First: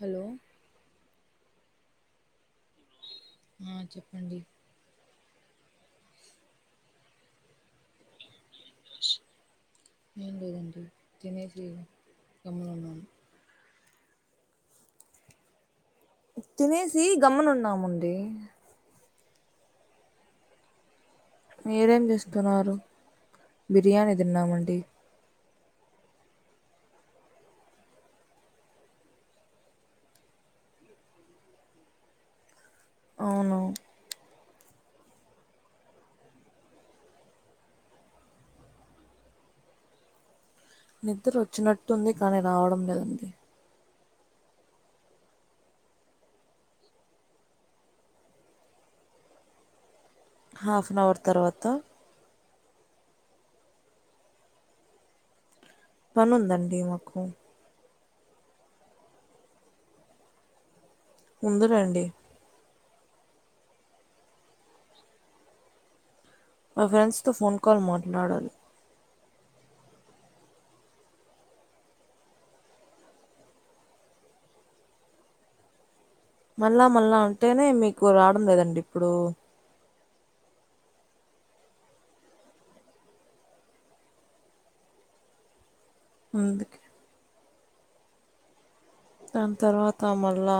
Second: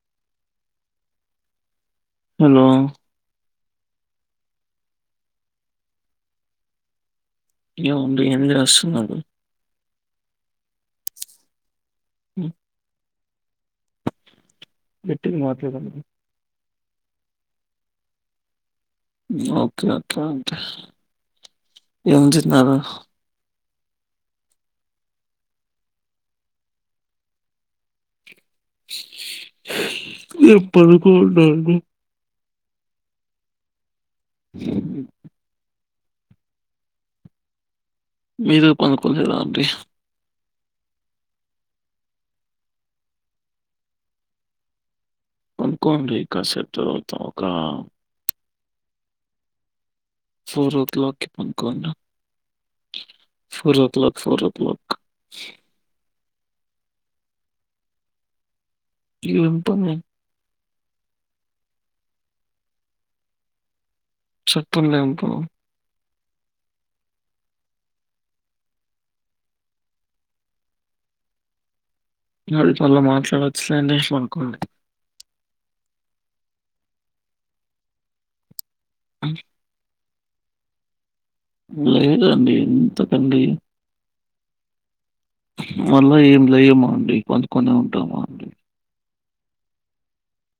Hello hello ఆ చెప్పండి ఏవండి ఏం చేస్తున్నారు. ఏం లేదండి తినేసీ గమ్మున ఉండు గాట్టికి మాట్లాడడానికి తినేసి గమ్మన ఉన్నాముండి ఓకే ఓకే ఓకే మీరేం ఏం చేస్తున్నారు తిన్నారు బిర్యానీ తిన్నామండి ఎప్పడకు నాలుగు అవును మీరు పడుకుంటు రాండి నిద్దర వచ్చినట్టు ఉంది. కానీ రావడం లేదండి పడుకోండి కాసేపు తర్వాత ఒక four oh half an hour క్లాక్కిి తర్వాత పండుకొన్నా four o'clock four o'clock పనుందండి మాకు ఏం పని ఉంది రండి చెప్పండి ఏమిటో మా ఫ్రెండ్స్ తో ఫోన్ కాల్ మాట్లాడాలి [unintelligible] మాట్లాడవచ్చులేంటే ఫోన్ కాల్కీ మళ్ళా మళ్ళా అంటేనే మీకు రావడం లేదండి ఇప్పుడు లేదండి ఎందుకండి మళ్ళ ఏమి అందుకే లేయమా అండి పండు కొనే ఉంటాము అండి దాని తర్వాత మళ్ళా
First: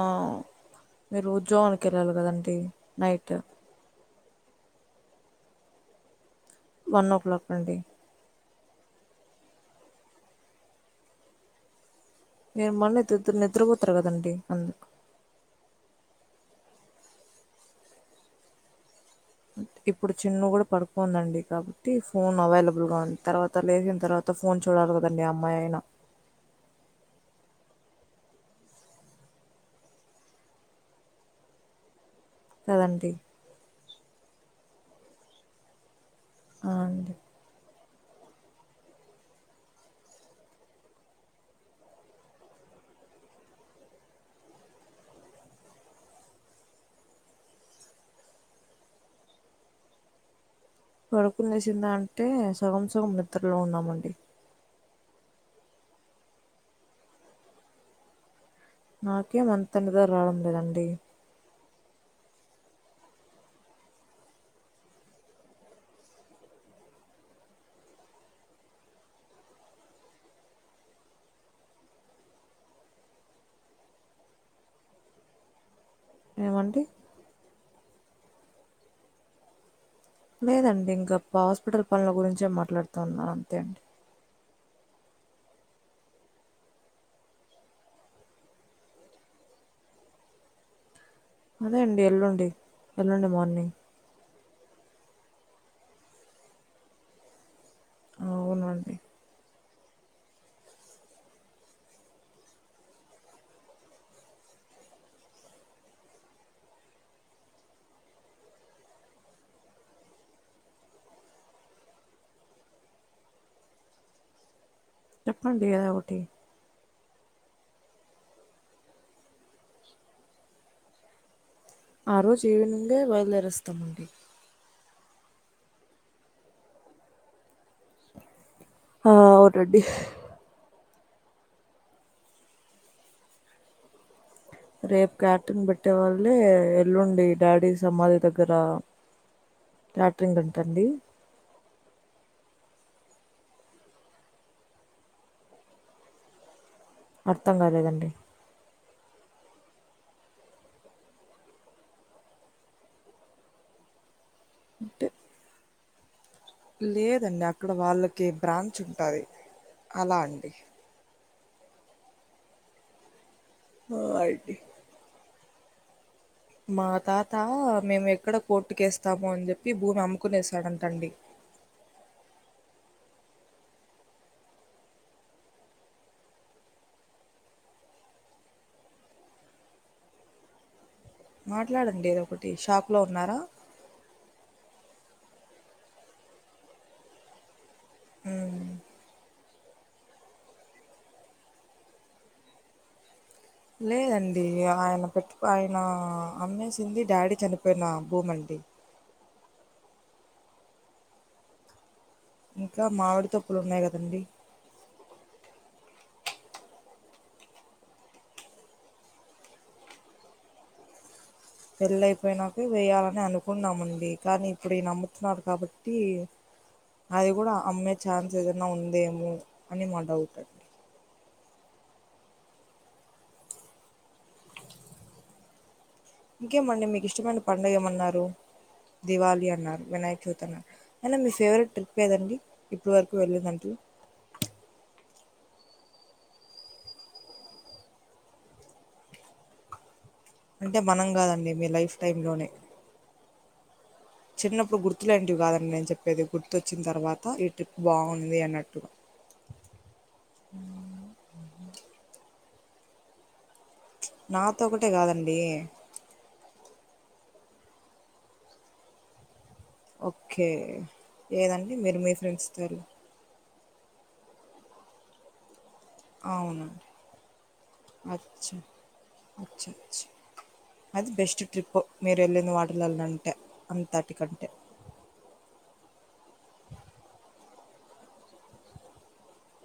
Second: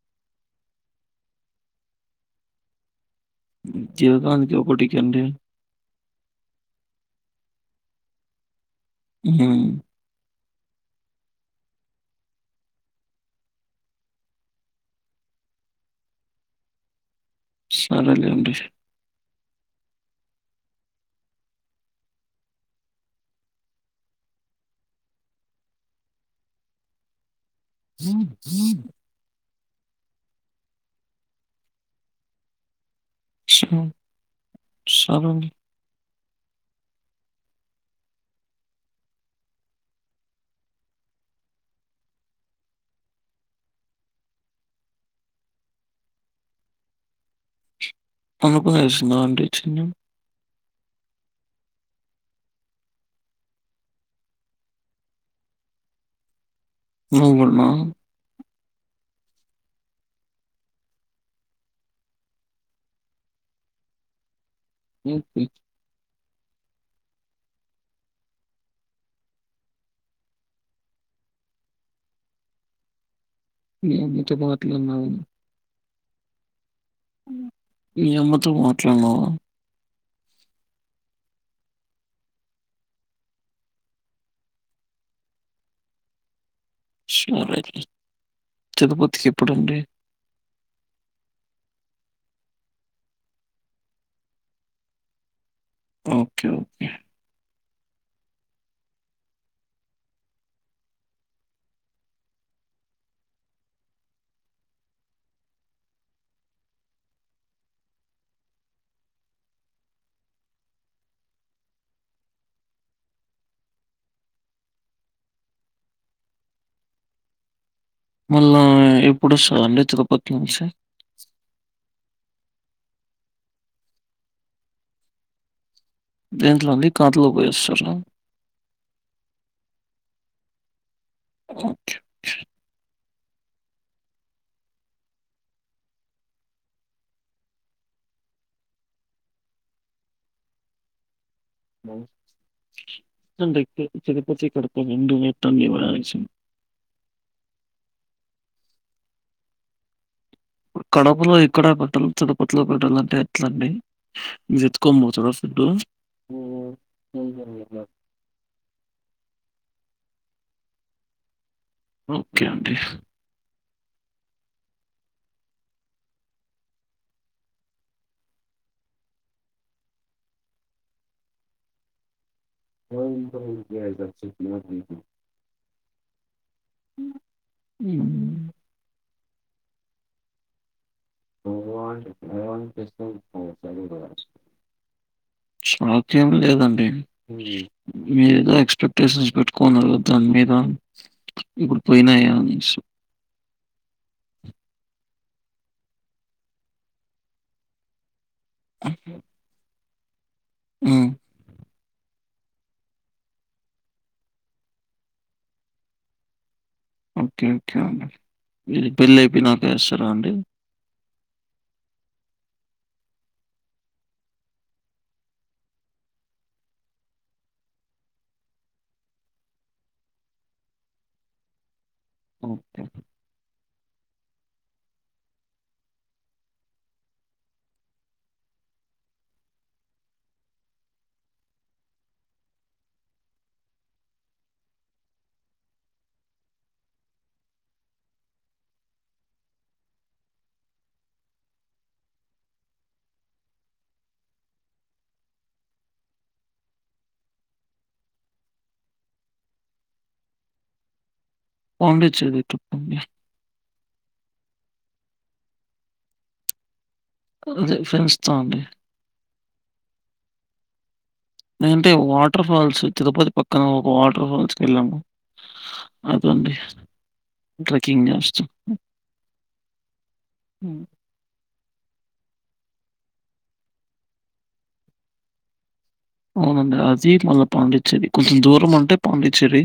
మీరు ఉద్యోగానికి వెళ్ళాలి కదండి నైట్ ఉద్యోగనికి ఒకటికీ అంటె వన్ ఓ క్లాక్ అండి హ్ మీరు మళ్ళీ నిద్రపోతారు కదండి అందుకు సరే లేండి ఇప్పుడు చిన్న కూడా పడుకోందండి కాబట్టి ఫోన్ అవైలబుల్ గా ఉంది తర్వాత లేచిన తర్వాత ఫోన్ చూడాల కదండి అమ్మాయినా ఈీ కదండి సరే అండి అ అండి [unintelligible] పడుకొని నేసిందా అంటే సగం సగం నిద్రలో ఉన్నామండి నువ్వు కూడా నా నాకేం అంత నిదర రావడం లేదండి [unintelligible] ఏమో నీతో మాట్లా ఉన్నావు ఏమండి మీ అమ్మతో మాట్లాడినావా లేదండి ఇంకప్ప హాస్పిటల్ పనుల గురించే మాట్లాడతా ఉన్నా అంతే అండి సరే తిరుపతికి ఎప్పుడండి అదే అండి ఎల్లుండి ఎల్లుండి మార్నింగ్ ఓకే ఓకే అవునండి చెప్పండి ఏదో ఒకటి మళ్ళా ఎప్పుడు వస్తాదండి తిరుపతి నుంచి ఆరోజు ఈవినింగే బయలుదేరేస్తామండి దేంట్లో అండి కార్లో పోయొస్తారా ఆ అవునండి ఓకే రేపు క్యాటిన్ పెట్టే వాళ్ళే ఎల్లుండి డాడీ సమాధి దగ్గర క్యాట్రింగ్ అంట అండి త్తం రెక్టు తిరుపతి కడప రెండు [unintelligible] అర్థం కాలేదండి కడపలో ఇక్కడ పెట్టాలి తిరుపతిలో పెట్టాలంటే ఎట్లండి మీరు ఎత్తుకొని అంటే పోతారా ఫుడ్ లేదండి అక్కడ వాళ్ళకి బ్రాంచ్ ఉంటది అలా అండి ఓకే అండి బాయ్ మా తాత మేము ఎక్కడ కోర్టుకు ఏస్తామొ అని చెప్పి భూమి అమ్ముకునేశాడంట అండి [unintelligible] గది చెప్పినాక మీకి ఉమ్మ్ మాట్లాడండి ఏదో ఒకటి షాప్‌లో ఉన్నారా షాప్ ఏం లేదండి మీరేదో ఎక్స్పెక్ట్ టేషన్స్ పెట్టుకున్నారు దాని మీద ఇప్పుడు పోయినా అనేసి లేదండి ఆయన పెట్టు ఆయన అమ్మేసింది డాడీ చనిపోయిన భూమి అండి అహ ఉమ్మ్ ఇంకా మామిడి తొక్కులు ఉన్నాయి కదండి ఓకే ఓకే అండి మీది పెళ్లి అయిపోయినకా ఏస్తారా అండి పెళ్ళయిపోయినాక వేయాలని అనుకున్నామండి కానీ ఇప్పుడు ఈయన అమ్ముతున్నాడు కాబట్టి అది కూడా అమ్మే ఛాన్స్ ఏదన్నా ఉందేమో అని మా డౌట్ అండి. ఓకే ఇంకేమండి మీకు ఇష్టమైన పండగ ఏమన్నారు దివాళి అన్నారు వినాయక చవితి అన్నా అయినా మీ ఫేవరెట్ ట్రిప్ ఏదండి ఇప్పటి వరకు వెళ్ళిన దాంట్లో అంటే మనం కాదండి మీ లైఫ్ టైమ్ లోనే చిన్నప్పుడు గుర్తు లాంటివి కాదండి నేను చెప్పేది గుర్తొచ్చిన తర్వాత ఈ ట్రిప్ బాగుంది అన్నట్టు పాండిచ్చేరి ట్రిప్ అండి నాతో ఒకటే కాదండి అదే ఫ్రెండ్స్‌తో అండి ఓకే ఏదండి ఎంటే మీరు మీ వాటర్ ఫ్రెండ్స్తో వెళ్ళి ఫాల్స్ తిరుపతి పక్కన ఒక వాటర్ ఫాల్స్‌కి ఎళ్ళాము అదండి అవునండి ట్రెక్కింగ్ అచ్చా చేస్తాం అచ్చచ్ అది బెస్ట్ ట్రిప్పు మీరు వెళ్ళిన వాటిలల్లో అంటే అంతటికంటే అవునండి అది మళ్ళా పాండిచ్చేరి కొంచెం దూరం ఉంటే పాండిచ్చేరి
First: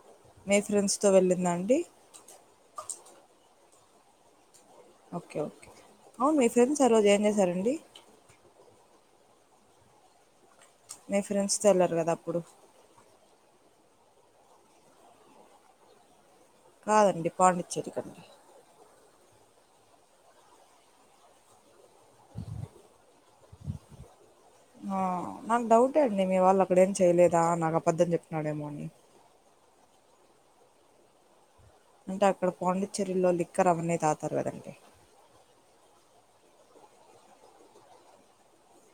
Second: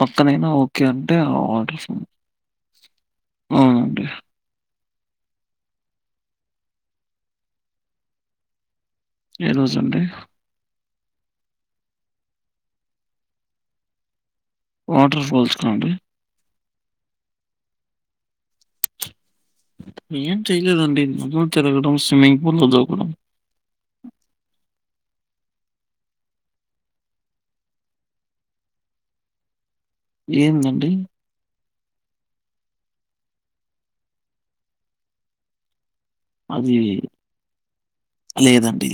పక్కనైనా మీ ఓకే ఫ్రెండ్స్తో అంటే వెళ్ళిందండి ఆర్డర్స్ అవుండి ఓకే ఓకే అవును మీ ఫ్రెండ్స్ ఆ రోజు ఏం చేశారండి ఏ రోజు అండి ప్చ్ మీ ఫ్రెండ్స్ తో వెళ్లారు కదా అప్పుడు వాటర్ ఫాల్స్ కా అండి కాదండి పాండిచ్చేరికండి ఏం చేయలేదండి [unintelligible] తిరగడం స్విమ్మింగ్ ఫూల్లో దూకడం ఆ నాకు డౌటే అండి మీ వాళ్ళు అక్కడ ఏం చేయలేదా నాకు అబద్దం చెప్తున్నాడేమో అని ఏందండి అంటే అక్కడ పాండిచ్చేరిలో లిక్కర్ అవన్నీ తాతారు కదండి అది లేదండి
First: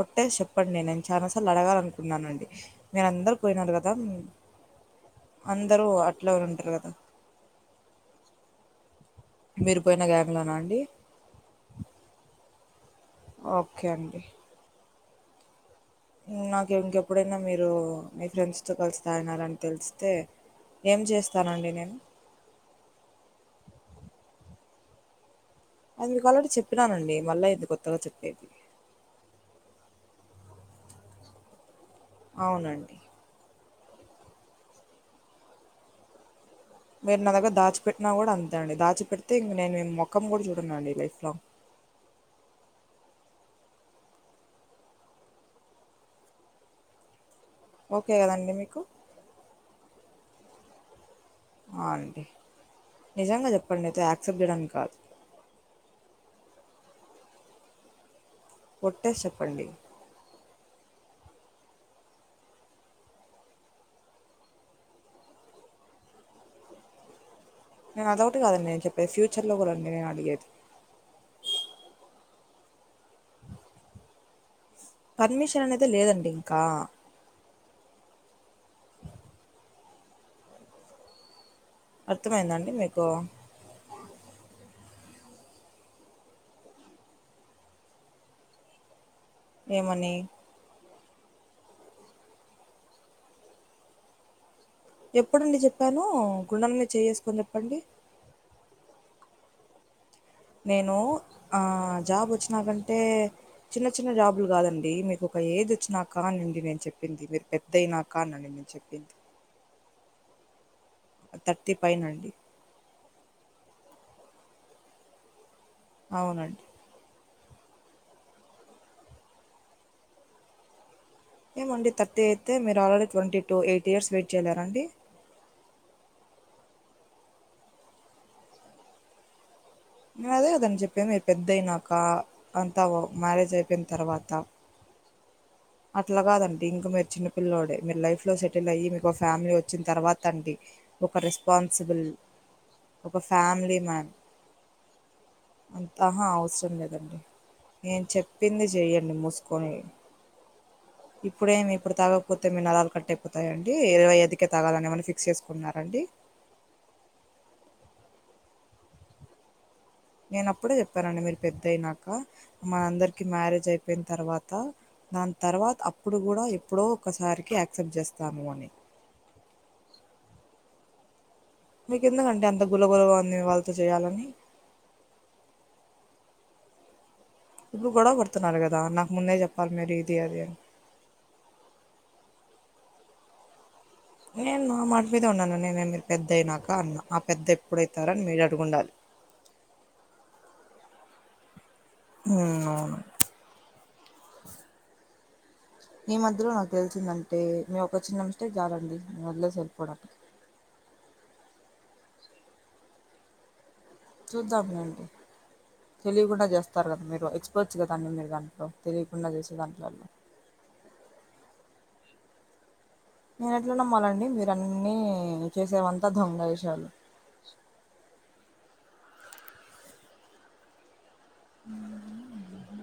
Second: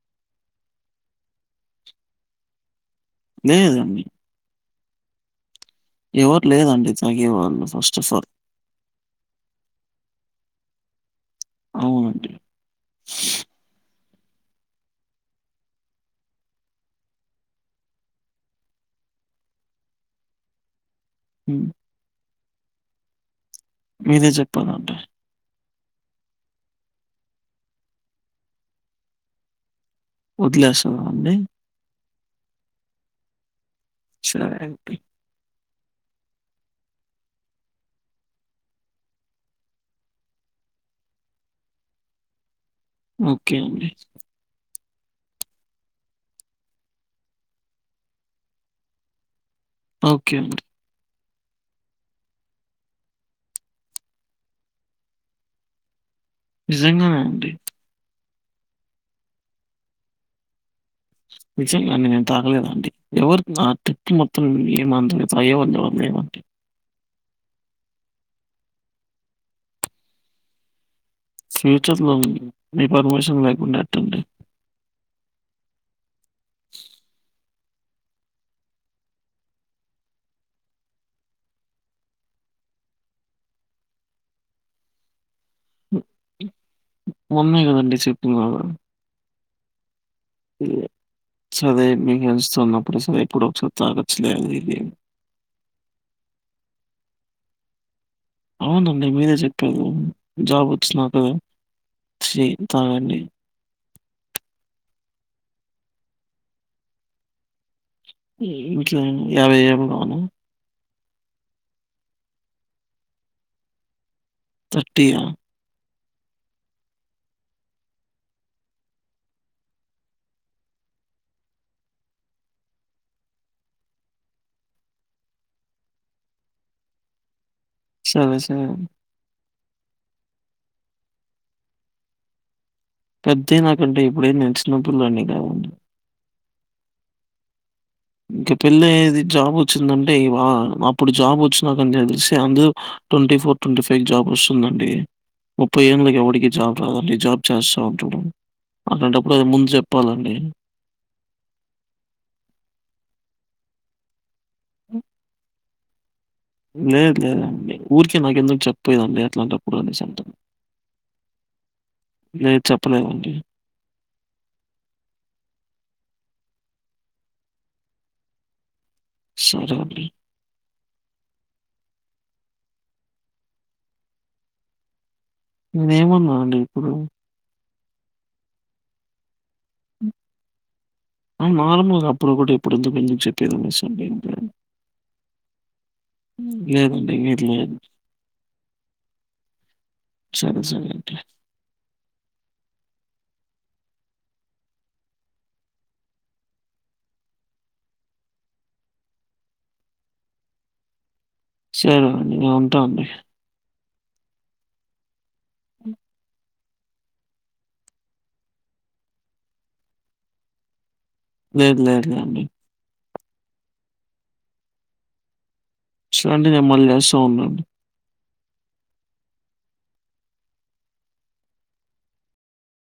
ఒట్టేసి చెప్పండి నేను చాలా సార్లు అడగాలనుకున్నానండి మీరు అందరు పోయినారు కదా లేదండి. అందరూ అట్లా ఉంటరు కదా ఏమన్ను ఫస్ట్ అఫ్ ఆల్ మీరు పోయిన గ్యాంగ్ లోనా అండి అవునండి ఓకే అండి నాకు ఇంకెప్పుడైనా మీరు మీ ఫ్రెండ్స్ తో కలిసి తాగినారని తెలిస్తే ఏం హ్మ్. చేస్తానండి నేను మీరే చెప్పాలండి అది మీకు అల్రెడీ చెప్పినానండి మళ్ళ ఏంది కొత్తగా చెప్పేది వదిలేస్సావా అండి అవునండి సరే అనిపి మీరు నా దగ్గర దాచిపెట్టినా కూడా అంతే అండి దాచి పెడితే ఇంక నేను మీ మొఖం కూడా చూడను అండి లైఫ్ లో ఓకే అండి ఓకే కదండి మీకు ఓకే అండి ఆ అండి నిజంగా చెప్పండి అయితే యాక్సెప్ట్ చేయడానికి కాదు నిజంగానే అండి ఒట్టేసి చెప్పండి నిజంగా అండి నేను తాగలేదు అండి ఎవరికి నా ఆ ట్రిప్ మొత్తం ఏం అంతగా తాగేవాళ్ళు ఎవరు లేరండి నేను అదొకటి కాదండి నే చెప్పేది ఫ్యూచర్ లో కూడా అండి నేను అడిగేది ఫ్యూచర్ లో మీ పర్మిషన్ లేకుండా ఎట్టండి పర్మిషన్ అనేదే లేదండి ఇంకా అర్థమైందా అండి మీకు ఉన్నాయి కదండి చెప్పిన అవి ఏమని యే సరే మీకు ఎంచుతున్నప్పుడు సరే ఎప్పుడు ఒకసారి తాగచ్చలేదు ఈ గేమ్ ఎప్పుడు అండి చెప్పాను గుండెలమీద చేయివేసుకొని చెప్పండి అవునండి మీరే చెప్పారు జాబ్ నేను వచ్చినాక ఆ జాబ్ ఛీ! వచ్చినాకంటే తాగండి. చిన్న చిన్న జాబులు కాదండి మీకు ఒక ఏజ్ వచ్చినాక అండి నేను చెప్పింది మీరు పెద్ద అయినాక అనండి నేను చెప్పింది [unintelligible] యాభై ఏ అవునా థర్టీ పైనా అండి థర్టీ ఆ అవునండి ఏమండి థర్టీ అయితే మీరు already twenty to eighty years wait చేయలేర అండి సరె సరే నేను అదే కదండి చెప్పేంది మీరు పెద్దయినాక అంతా మ్యారేజ్ అయిపోయిన తర్వాత నొప్పు ఉందండి ఇక అట్ల కాదండి ఇంకా మీరు చిన్నపిల్ల్లోడే మీరు లైఫ్ ఇంక పెళ్లి అయ్యేది జాబ్ వచ్చిందంటే ఆ అండి అప్పుడు ఒక జాబ్ వచ్చినాక రెస్పాన్సిబుల్ తెలిసి అందు ఒక twenty four family twenty five కి మ్యాన్ జాబ్ వస్తుందండి ముప్పై ఏళ్ళకి అంతహా ఎవరికి అవసరం జాబ్ రాదండి లేదండి జాబ్ చేస్తా నేను ఉంటడు చెప్పింది చెయ్యండి అలాంటప్పుడు అది ముందు మూసుకొని చెప్పాలండి ఇప్పుడేమి ఇప్పుడు తాగకపోతే మీ నరాలు కట్టయిపోతాయంండి ఇరవై ఐదు కె తాగాలని ఏమన్న ఫిక్స్ చేసుకున్నారండి లేదు లేదండి ఊరికె నాకు ఎందుకు చెప్పపోయదండి అట్లాంటప్పుడు అనేసి అంటాను. నేన్ అప్పుడే చెప్పానండి మీరు పెద్ద అయినాక లేదు మన అందరికి చెప్పలేదండి. మ్యారేజ్ అయి పోయిన తర్వాత దాని తర్వాత అప్పుడు కూడా ఎప్పుడో ఒకసారికి యాక్సెప్ట్ చేస్తాము అని సరే అండి మీకు ఎందుకండి అంత గుల గులగ ఉంది వాళ్ళతో చేయాలని నేమోన అండి ఇప్పుడు ఇప్పుడు గొడవ పడుతున్నారు కదా నాకు ముందే చెప్పాలి మీరు ఇది అది అని అవు నార్మల్గ అప్పుడ ఒకటి ఇప్పుడు ఎందుక చెప్ప నేను నా మాట మీద ఉన్నాను నేనేే మీరు పెద్ద అయినాక అన్నా లేదండి. ఆ లేదు పెద్ద లేదు. ఎప్పుడైతార అని మీరు అడుగుండాలి సరే సరే ఒకే హ్మ్ అవును మీ మధ్యలో నాకు తెలిసిందంటే మీ ఒక చిన్న మిస్టేక్ చాలండి నేన్ వదిలేసి వెళ్ళిపోవడానికి సరే అండి నేన్ ఉంటా అండి చూద్దాం ఏమండి తెలియకుండా చేస్ తార్ కదా మీరు ఎక్స్పర్ట్స్ కదా అండి మీరు దాంట్లో తెలియకుండా చేసే దాంట్లో లేద్ లేదు లే అండి నేను ఎట్ల నమ్మాలండి మీరు అన్నిీ చేసేవం సరే అండి నేను మళ్ళీ చేస్తా ఉన్నా [inaudible]